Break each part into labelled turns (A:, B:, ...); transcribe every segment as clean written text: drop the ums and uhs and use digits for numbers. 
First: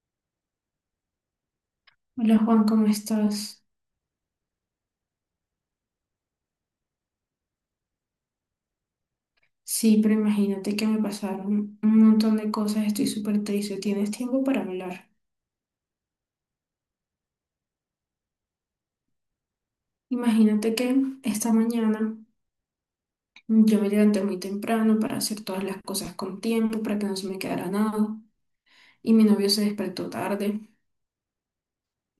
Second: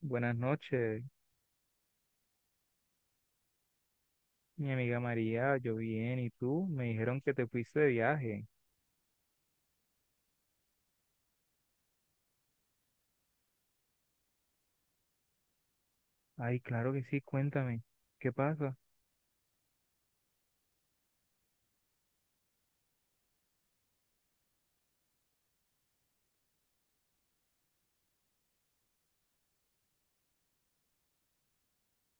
A: Buenas noches,
B: Hola Juan, ¿cómo estás?
A: mi amiga María, yo bien, ¿y tú? Me dijeron que te fuiste de viaje.
B: Sí, pero imagínate que me pasaron un montón de cosas, estoy súper triste, ¿tienes tiempo para hablar?
A: Ay, claro que sí, cuéntame, ¿qué pasa?
B: Imagínate que esta mañana yo me levanté muy temprano para hacer todas las cosas con tiempo, para que no se me quedara nada, y mi novio se despertó tarde,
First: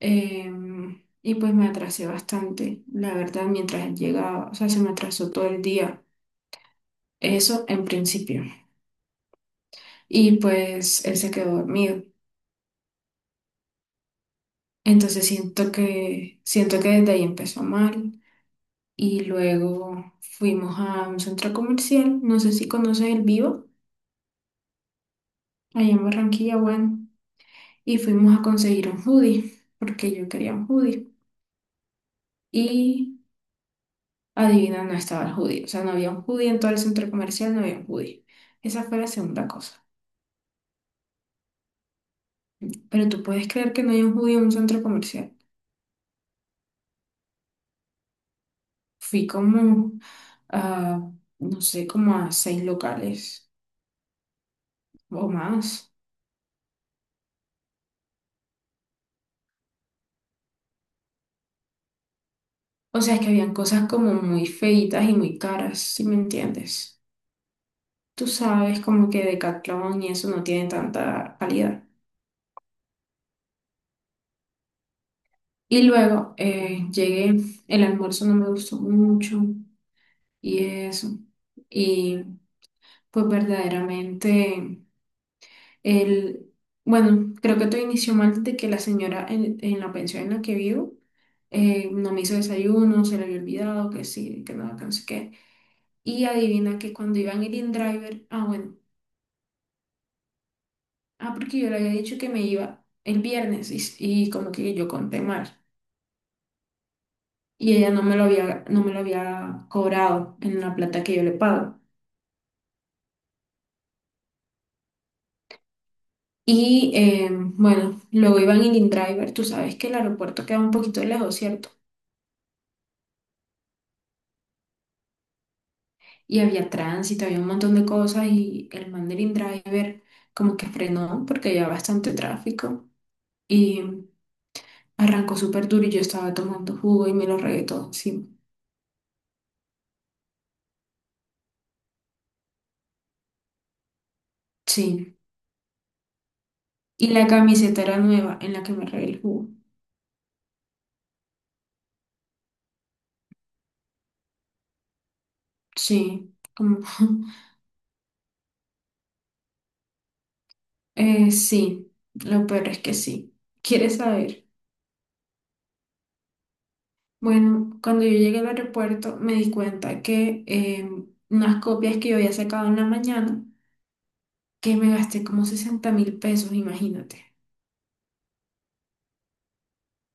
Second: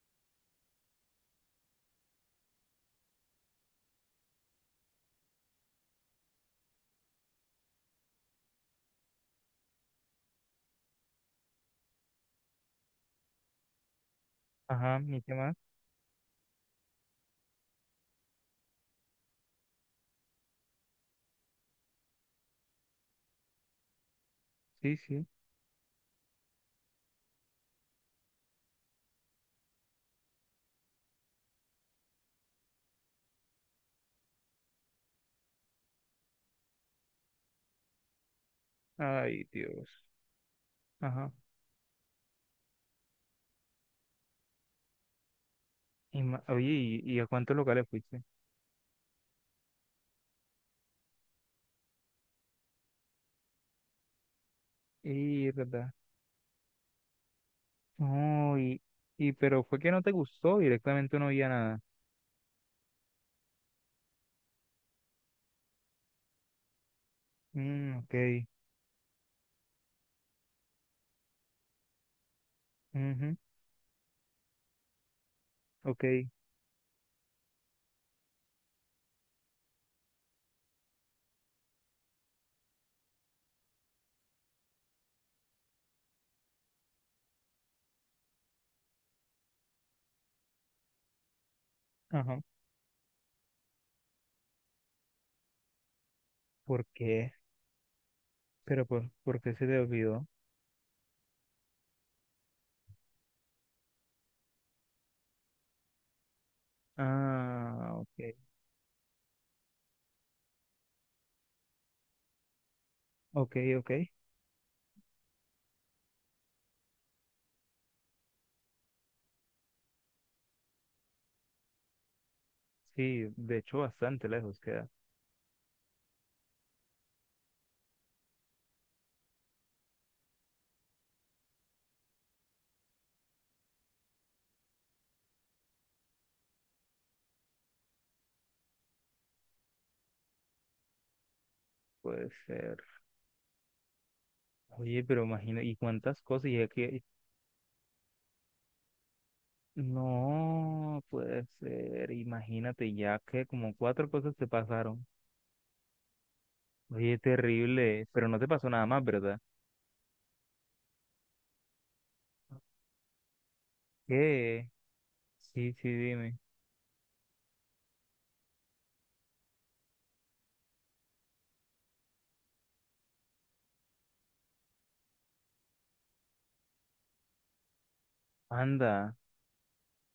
B: y pues me atrasé bastante, la verdad, mientras él llegaba, o sea, se me atrasó todo el día, eso en principio, y pues él se quedó dormido.
A: Ajá, ¿y
B: Entonces
A: qué más?
B: siento que desde ahí empezó mal y luego fuimos a un centro comercial, no sé si conoces El Vivo,
A: Sí, sí.
B: allá en Barranquilla, bueno, y fuimos a conseguir un hoodie, porque yo quería un hoodie. Y adivina, no estaba el hoodie, o sea, no había un hoodie en todo el centro comercial, no había un hoodie. Esa fue la
A: Ay,
B: segunda cosa.
A: Dios. Ajá.
B: Pero tú puedes creer que no hay un hoodie en un centro comercial.
A: Oye, ¿y a cuántos locales fuiste?
B: Fui como a, no sé, como a seis locales o
A: Y, verdad.
B: más.
A: No, y, pero fue que no te gustó, directamente no había nada.
B: O sea, es que habían cosas como muy feitas y muy caras, si me entiendes.
A: Mm, ok,
B: Tú sabes, como que Decathlon y eso no tiene tanta calidad.
A: ujú,
B: Y
A: ok,
B: luego llegué, el almuerzo no me gustó mucho y eso. Y pues verdaderamente, el, bueno, creo que todo inició mal desde que la señora en la pensión en la que vivo no me hizo
A: ajá.
B: desayuno, se le había olvidado que sí, que nada, que no sé qué. Y adivina
A: ¿Por
B: que cuando
A: qué?
B: iban el in-driver, ah, bueno.
A: Pero, por qué se te olvidó?
B: Ah, porque yo le había dicho que me iba el viernes y como que yo conté mal. Y ella
A: Ah, ok,
B: no me lo había cobrado en la plata que yo le pago.
A: ok, ok.
B: Y bueno, luego iba en el driver. Tú sabes que el aeropuerto queda un poquito lejos, ¿cierto?
A: Sí, de hecho, bastante lejos queda.
B: Y había tránsito, había un montón de cosas y el man del driver como que frenó porque había bastante tráfico y arrancó súper duro y yo estaba tomando jugo y me lo regué todo encima.
A: Puede ser. Oye,
B: Sí.
A: pero imagina, ¿y cuántas cosas?
B: Y la camiseta era nueva en la que me regué el jugo.
A: No, puede ser. Imagínate ya que como cuatro cosas te pasaron.
B: Sí, como,
A: Oye, terrible. Pero no te pasó nada más, ¿verdad?
B: sí, lo peor es que sí. ¿Quieres saber?
A: ¿Qué? Sí, sí, dime.
B: Bueno, cuando yo llegué al aeropuerto me di cuenta que unas copias que yo había sacado en la mañana, que me gasté como 60.000 pesos, imagínate.
A: Anda.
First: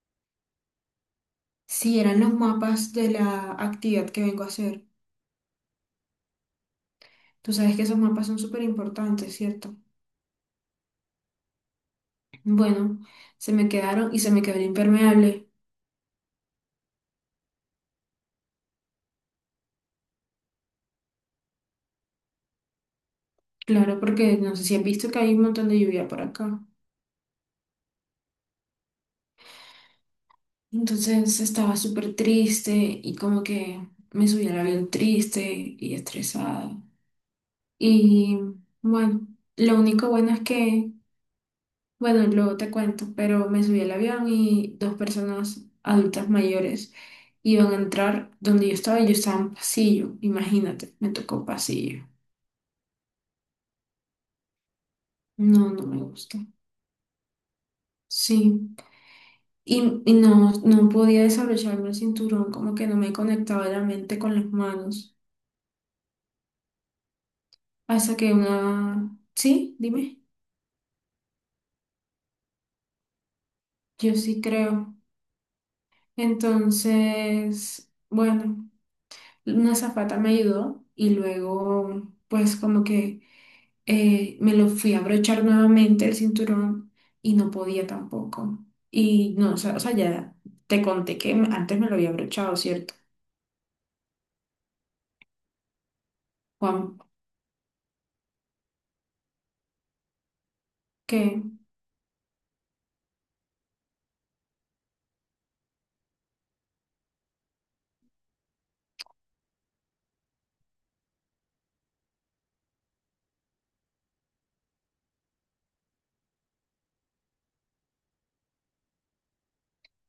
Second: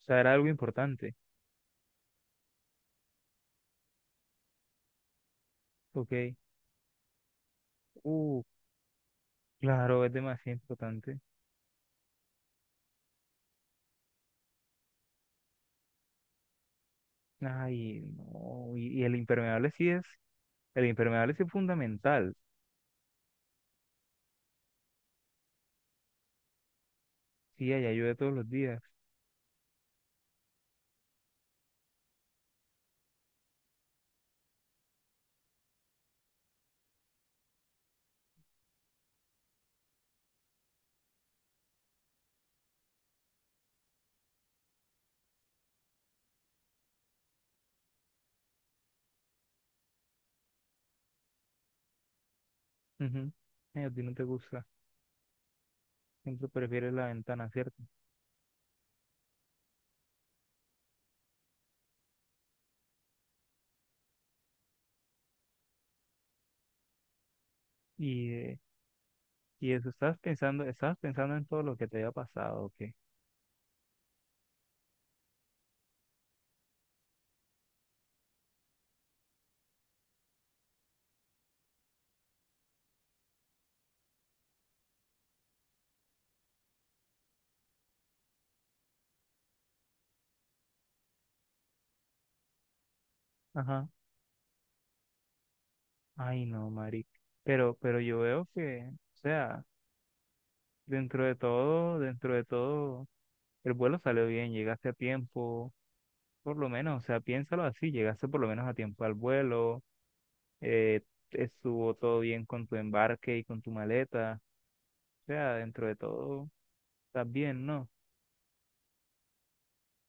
A: O sea, era algo importante.
B: Sí, eran los mapas de la actividad que vengo a hacer.
A: Ok.
B: Tú sabes que esos mapas son
A: Uh,
B: súper importantes, ¿cierto?
A: claro, es demasiado importante.
B: Bueno, se me quedaron y se me quedó el impermeable.
A: Ay, no. Y el impermeable sí el impermeable sí es fundamental.
B: Claro, porque no sé si has visto que hay un montón de lluvia por acá.
A: Sí, allá llueve todos los días.
B: Entonces estaba súper triste y como que me subí al avión triste y estresada. Y bueno, lo único bueno es que, bueno, luego te cuento, pero me subí al avión y dos personas adultas mayores iban a entrar donde yo estaba y yo estaba en pasillo, imagínate, me tocó pasillo.
A: Ujú. Ay, a ti no te gusta.
B: No, no me gusta.
A: Siempre prefieres la ventana, ¿cierto?
B: Sí, y no, no podía desabrocharme el cinturón, como que no me conectaba la mente con las manos. Hasta
A: Y,
B: que
A: eh,
B: una...
A: y
B: Sí,
A: eso,
B: dime.
A: estabas pensando en todo lo que te había pasado, ¿o qué?
B: Yo sí creo. Entonces, bueno, una azafata me ayudó y luego, pues como que me lo fui a abrochar nuevamente el cinturón y no podía tampoco. Y no, o sea, ya te conté que antes me lo había abrochado, ¿cierto?
A: Ajá. Ay, no,
B: Juan,
A: Mari. Pero yo veo que, o sea,
B: que
A: dentro de todo, el vuelo salió bien, llegaste a tiempo, por lo menos, o sea, piénsalo así, llegaste por lo menos a tiempo al vuelo, eh, estuvo todo bien con tu embarque y con tu maleta, o sea, dentro de todo, estás bien, ¿no?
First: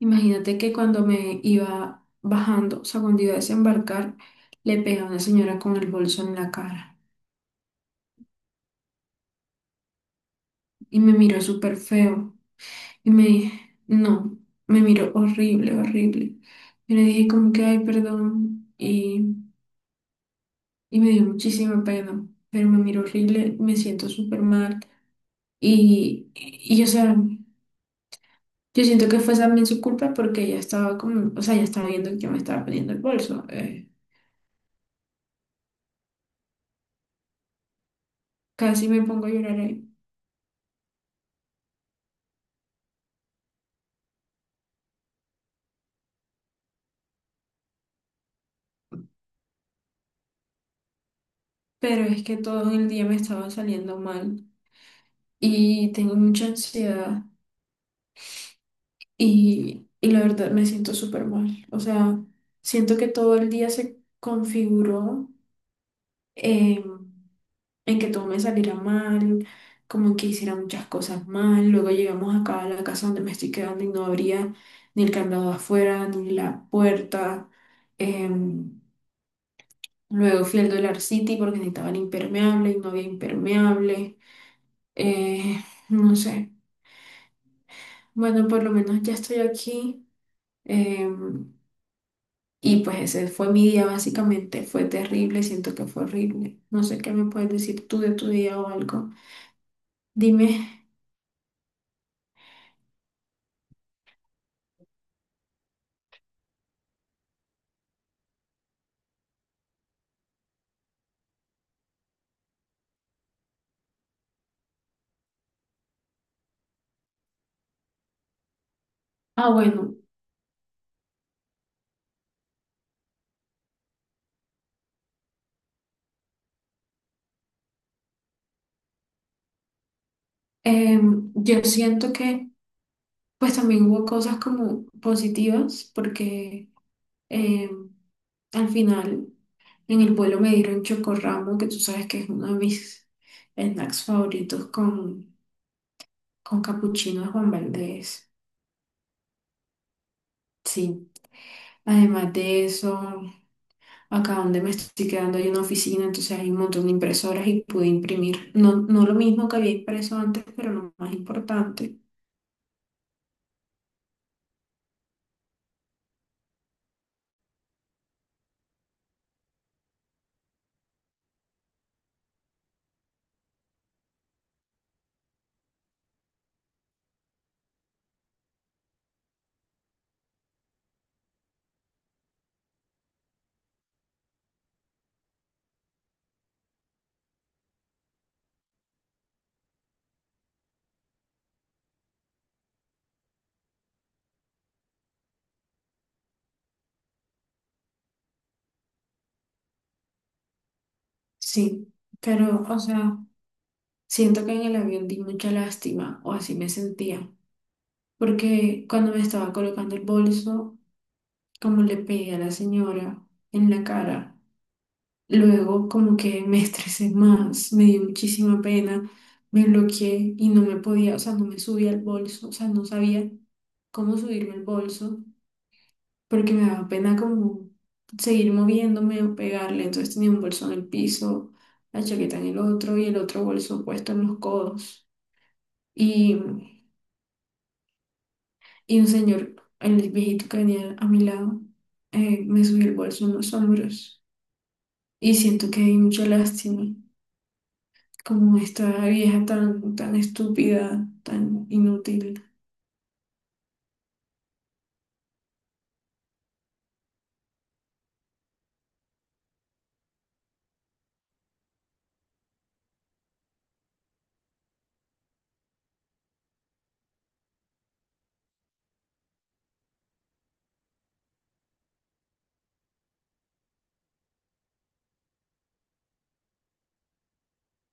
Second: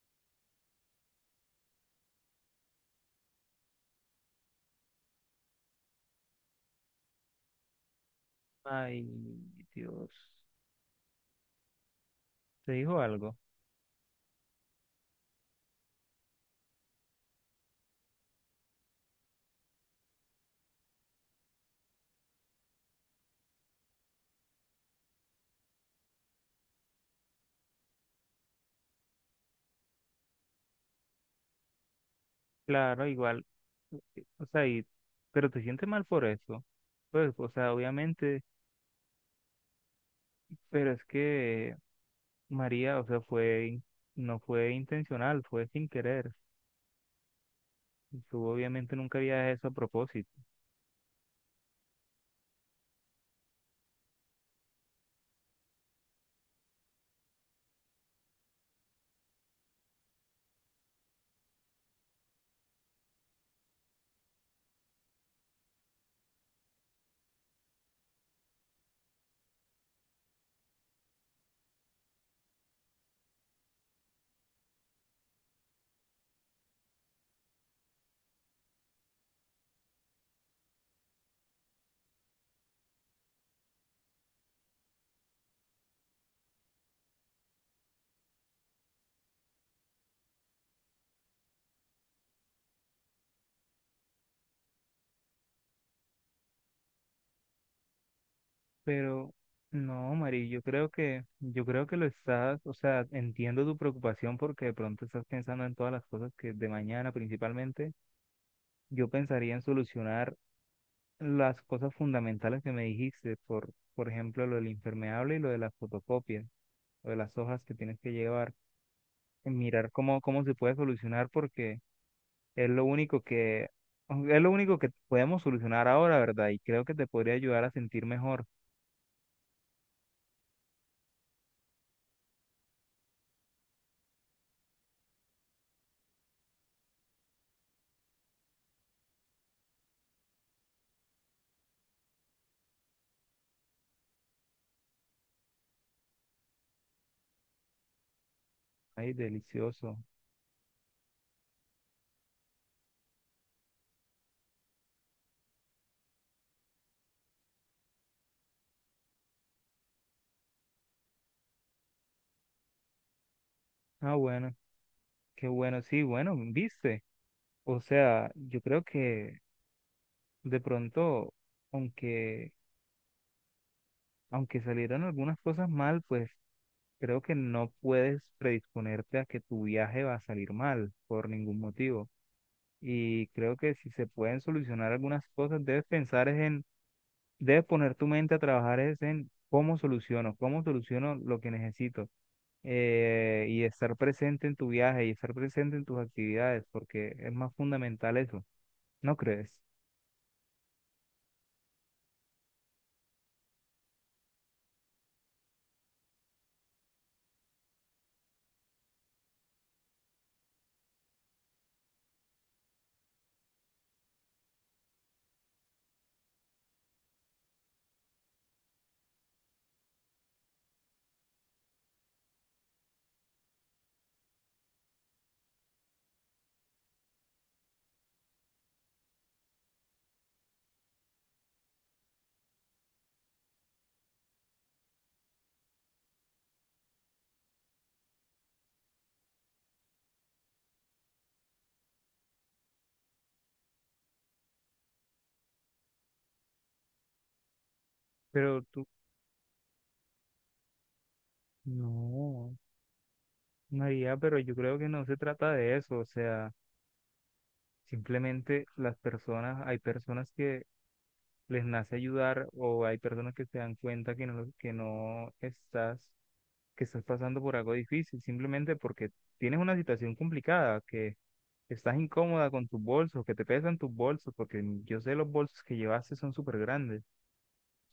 B: imagínate que cuando me iba bajando, o sea, cuando iba a desembarcar, le pegué a una señora con el bolso en la cara
A: Ay, Dios.
B: y me miró súper feo.
A: ¿Te dijo
B: Y me
A: algo?
B: dije, no, me miró horrible, horrible. Yo le dije como que, ay, perdón. Y me dio muchísima pena, pero me miró horrible, me siento súper mal. O sea, yo siento que fue también su culpa porque ella estaba como, o sea, ya estaba viendo que yo me estaba poniendo el
A: Claro, igual,
B: bolso.
A: o sea, pero te sientes mal por eso. Pues, o sea, obviamente,
B: Casi me pongo a llorar ahí.
A: pero es que María, o sea, no fue intencional, fue sin querer. Tú obviamente nunca había eso a propósito.
B: Pero es que todo el día me estaba saliendo mal y tengo mucha ansiedad. Y la verdad me siento súper mal. O sea, siento que todo el día se configuró eh, en que todo me saliera mal, como en que hiciera muchas cosas mal. Luego llegamos acá a la casa donde me estoy quedando y no abría ni el candado afuera, ni la puerta. Em, Luego fui al Dollar City porque necesitaban impermeable y no había impermeable. Eh, no sé. Bueno, por lo menos ya estoy aquí. Em, Y pues ese fue mi día básicamente, fue terrible, siento que fue horrible. No sé qué me puedes decir tú de tu día o algo.
A: Pero, no, María,
B: Dime,
A: yo creo que lo estás, o sea, entiendo tu preocupación porque de pronto estás pensando en todas las cosas que de mañana principalmente. Yo pensaría en solucionar las cosas fundamentales que me dijiste, por ejemplo, lo del impermeable y lo de las fotocopias, lo de las hojas que tienes que llevar,
B: ah
A: mirar
B: bueno,
A: cómo se puede solucionar, porque es lo único que, es lo único que podemos solucionar ahora, ¿verdad? Y creo que te podría ayudar a sentir mejor.
B: yo siento que pues también hubo cosas como positivas porque em, al final en el vuelo me dieron chocorramo, que tú sabes que es uno de mis snacks favoritos con capuchino de Juan Valdez.
A: Ay, delicioso.
B: Sí, además de eso. Acá donde me estoy quedando hay una oficina, entonces hay un montón de impresoras y pude imprimir. No lo mismo que había impreso antes, pero lo más importante.
A: Ah, bueno, qué bueno, sí, bueno, viste. O sea, yo creo que de pronto, aunque, aunque salieron algunas cosas mal, pues creo que no puedes predisponerte a que tu viaje va a salir mal por ningún motivo. Y creo que si se pueden solucionar algunas cosas, debes pensar es en, debes poner tu mente a trabajar es en cómo soluciono lo que necesito. Y estar presente en tu viaje y estar presente en tus actividades, porque es más fundamental eso, ¿no crees?
B: Sí, pero, o sea, siento que en el avión di mucha lástima, o así me sentía. Porque cuando me estaba colocando el bolso, como le pegué a la señora en la cara, luego como que me estresé más, me dio muchísima pena, me bloqueé y no me podía, o sea, no me subía al bolso, o sea, no sabía cómo subirme el bolso. Porque me daba pena como seguir moviéndome o pegarle. Entonces tenía un bolso en el piso, la chaqueta en el otro y el otro bolso puesto en los codos. Y, y un señor, el viejito que venía a mi lado, me subió el bolso en los hombros. Y siento que hay mucha lástima, como
A: Pero tú,
B: esta vieja tan, tan estúpida, tan inútil.
A: no, María, pero yo creo que no se trata de eso, o sea, simplemente las personas, hay personas que les nace ayudar o hay personas que se dan cuenta que no estás, que estás pasando por algo difícil, simplemente porque tienes una situación complicada, que estás incómoda con tus bolsos, que te pesan tus bolsos, porque yo sé los bolsos que llevaste son súper grandes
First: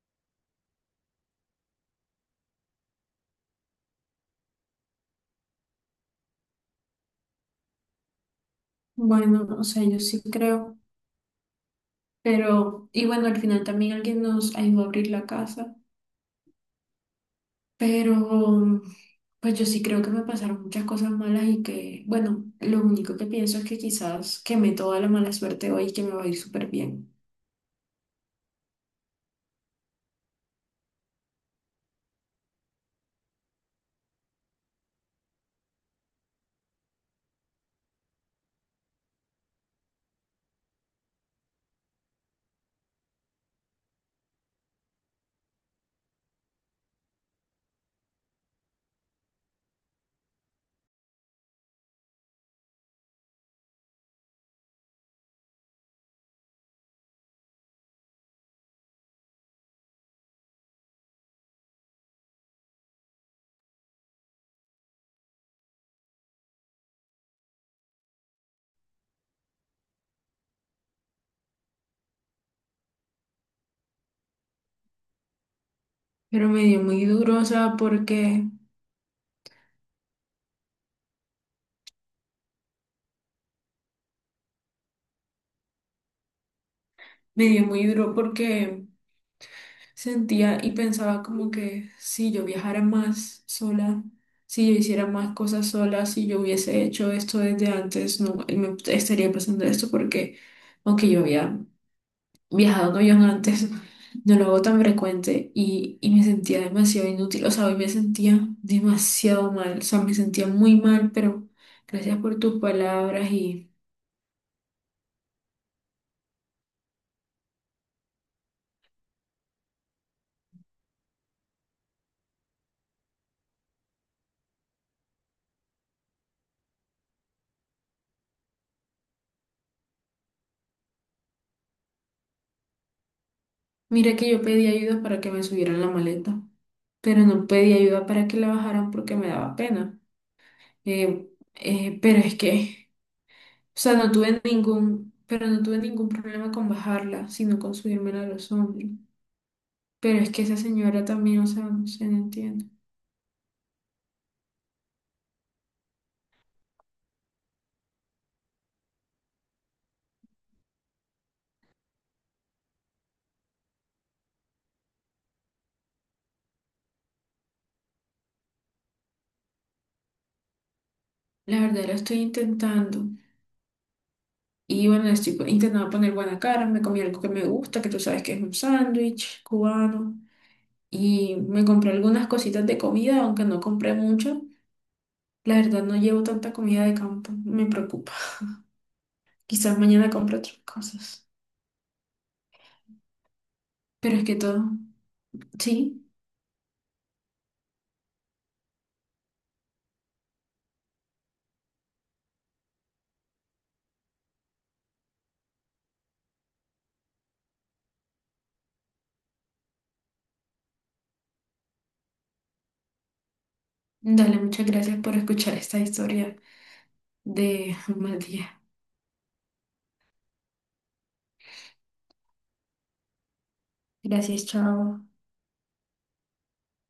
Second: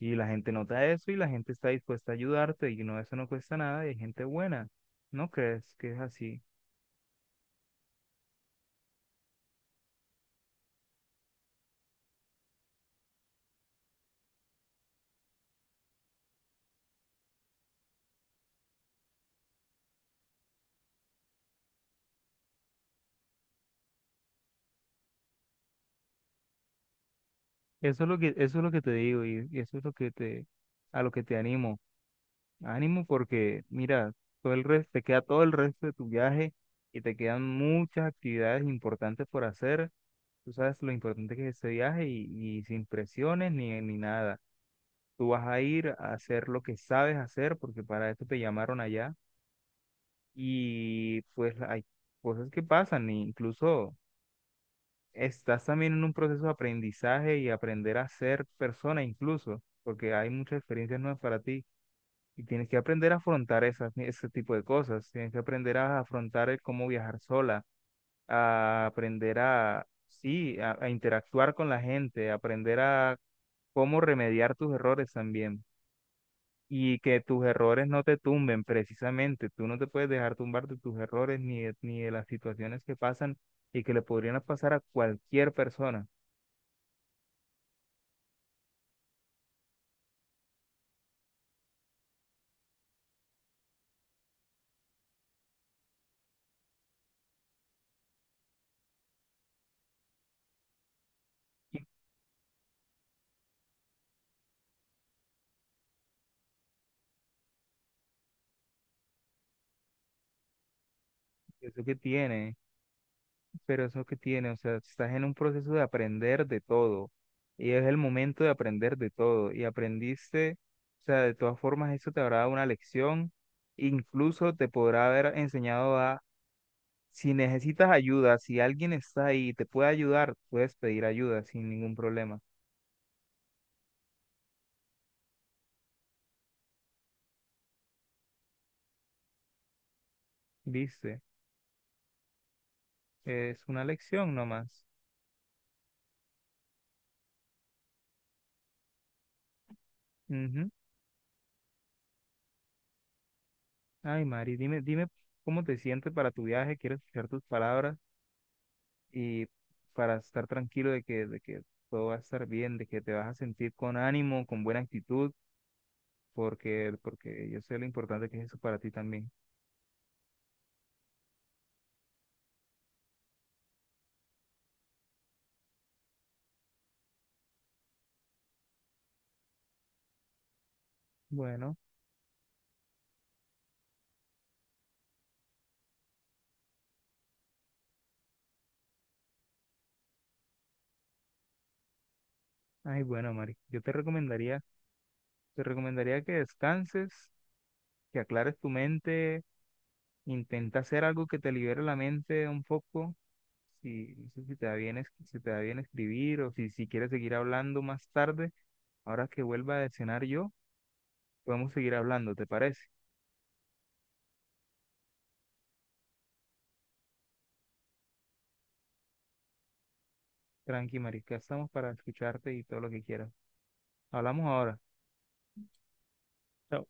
A: y la gente nota eso y la gente está dispuesta a ayudarte y no, eso no cuesta nada y hay gente buena, ¿no crees que es así?
B: Bueno, o sea, yo sí creo, pero, y bueno, al final también alguien nos ayudó a abrir la casa. Pero pues yo sí creo que me pasaron muchas cosas malas y que, bueno, lo único que pienso es que quizás quemé toda la mala suerte hoy y que me va a ir súper bien.
A: Eso es lo que te digo y eso es lo que te, a lo que te animo. Ánimo porque, mira, te queda todo el resto de tu viaje y te quedan muchas actividades importantes por hacer. Tú sabes lo importante que es ese viaje y sin presiones ni nada. Tú vas a ir a hacer lo que sabes hacer porque para esto te llamaron allá y pues hay cosas que pasan, e incluso estás también en un proceso de aprendizaje y aprender a ser persona incluso porque hay muchas experiencias nuevas para ti. Y tienes que aprender a afrontar ese tipo de cosas. Tienes que aprender a afrontar el cómo viajar sola, a aprender a, sí, a interactuar con la gente, a aprender a cómo remediar tus errores también.
B: Pero me dio
A: Y
B: muy
A: que
B: duro,
A: tus
B: o sea,
A: errores no te
B: porque
A: tumben precisamente. Tú no te puedes dejar tumbar de tus errores ni de las situaciones que pasan y que le podrían pasar a cualquier persona.
B: me dio muy duro porque sentía y pensaba como que si yo viajara más sola, si yo hiciera más cosas sola, si yo hubiese hecho esto desde antes, no me estaría pasando esto porque aunque yo había viajado un avión antes, no lo hago tan frecuente y me sentía demasiado inútil, o sea, hoy me sentía demasiado mal, o sea, me sentía muy mal, pero
A: Eso que
B: gracias por
A: tiene.
B: tus palabras y
A: Pero eso que tiene, o sea, estás en un proceso de aprender de todo y es el momento de aprender de todo y aprendiste, o sea, de todas formas eso te habrá dado una lección, incluso te podrá haber enseñado a, si necesitas ayuda, si alguien está ahí y te puede ayudar, puedes pedir ayuda sin ningún problema,
B: mira que yo pedí ayuda para que me subieran la maleta, pero no pedí ayuda para que la bajaran porque me daba pena.
A: ¿viste?
B: Eh, pero es que,
A: Es
B: o
A: una
B: sea,
A: lección nomás.
B: pero no tuve ningún problema con bajarla, sino con subírmela a los hombros. Pero es que esa
A: Ujú.
B: señora también, o sea, no se entiende.
A: Ay, Mari, dime, dime cómo te sientes para tu viaje, quiero escuchar tus palabras, y para estar tranquilo de que todo va a estar bien, de que te vas a sentir con ánimo, con buena actitud, porque yo sé lo importante que es eso para ti también.
B: La verdad, la estoy intentando. Y bueno, estoy intentando poner buena cara, me comí algo que me gusta, que tú sabes que es un sándwich cubano. Y me
A: Bueno,
B: compré algunas cositas de comida, aunque no compré mucho. La verdad, no llevo tanta comida de campo, me preocupa. Quizás mañana compre otras cosas.
A: ay, bueno, Mari,
B: Pero es que todo,
A: te
B: sí.
A: recomendaría que descanses, que aclares tu mente, intenta hacer algo que te libere la mente un poco. Si, no sé si te da bien, si te da bien escribir o si quieres seguir hablando más tarde, ahora que vuelva a cenar yo, podemos seguir hablando, ¿te parece?
B: Dale, muchas gracias por escuchar esta historia de un mal día.
A: Tranqui, marica, estamos para escucharte y todo lo que quieras.
B: Gracias,
A: Hablamos ahora.
B: chao.
A: Chao.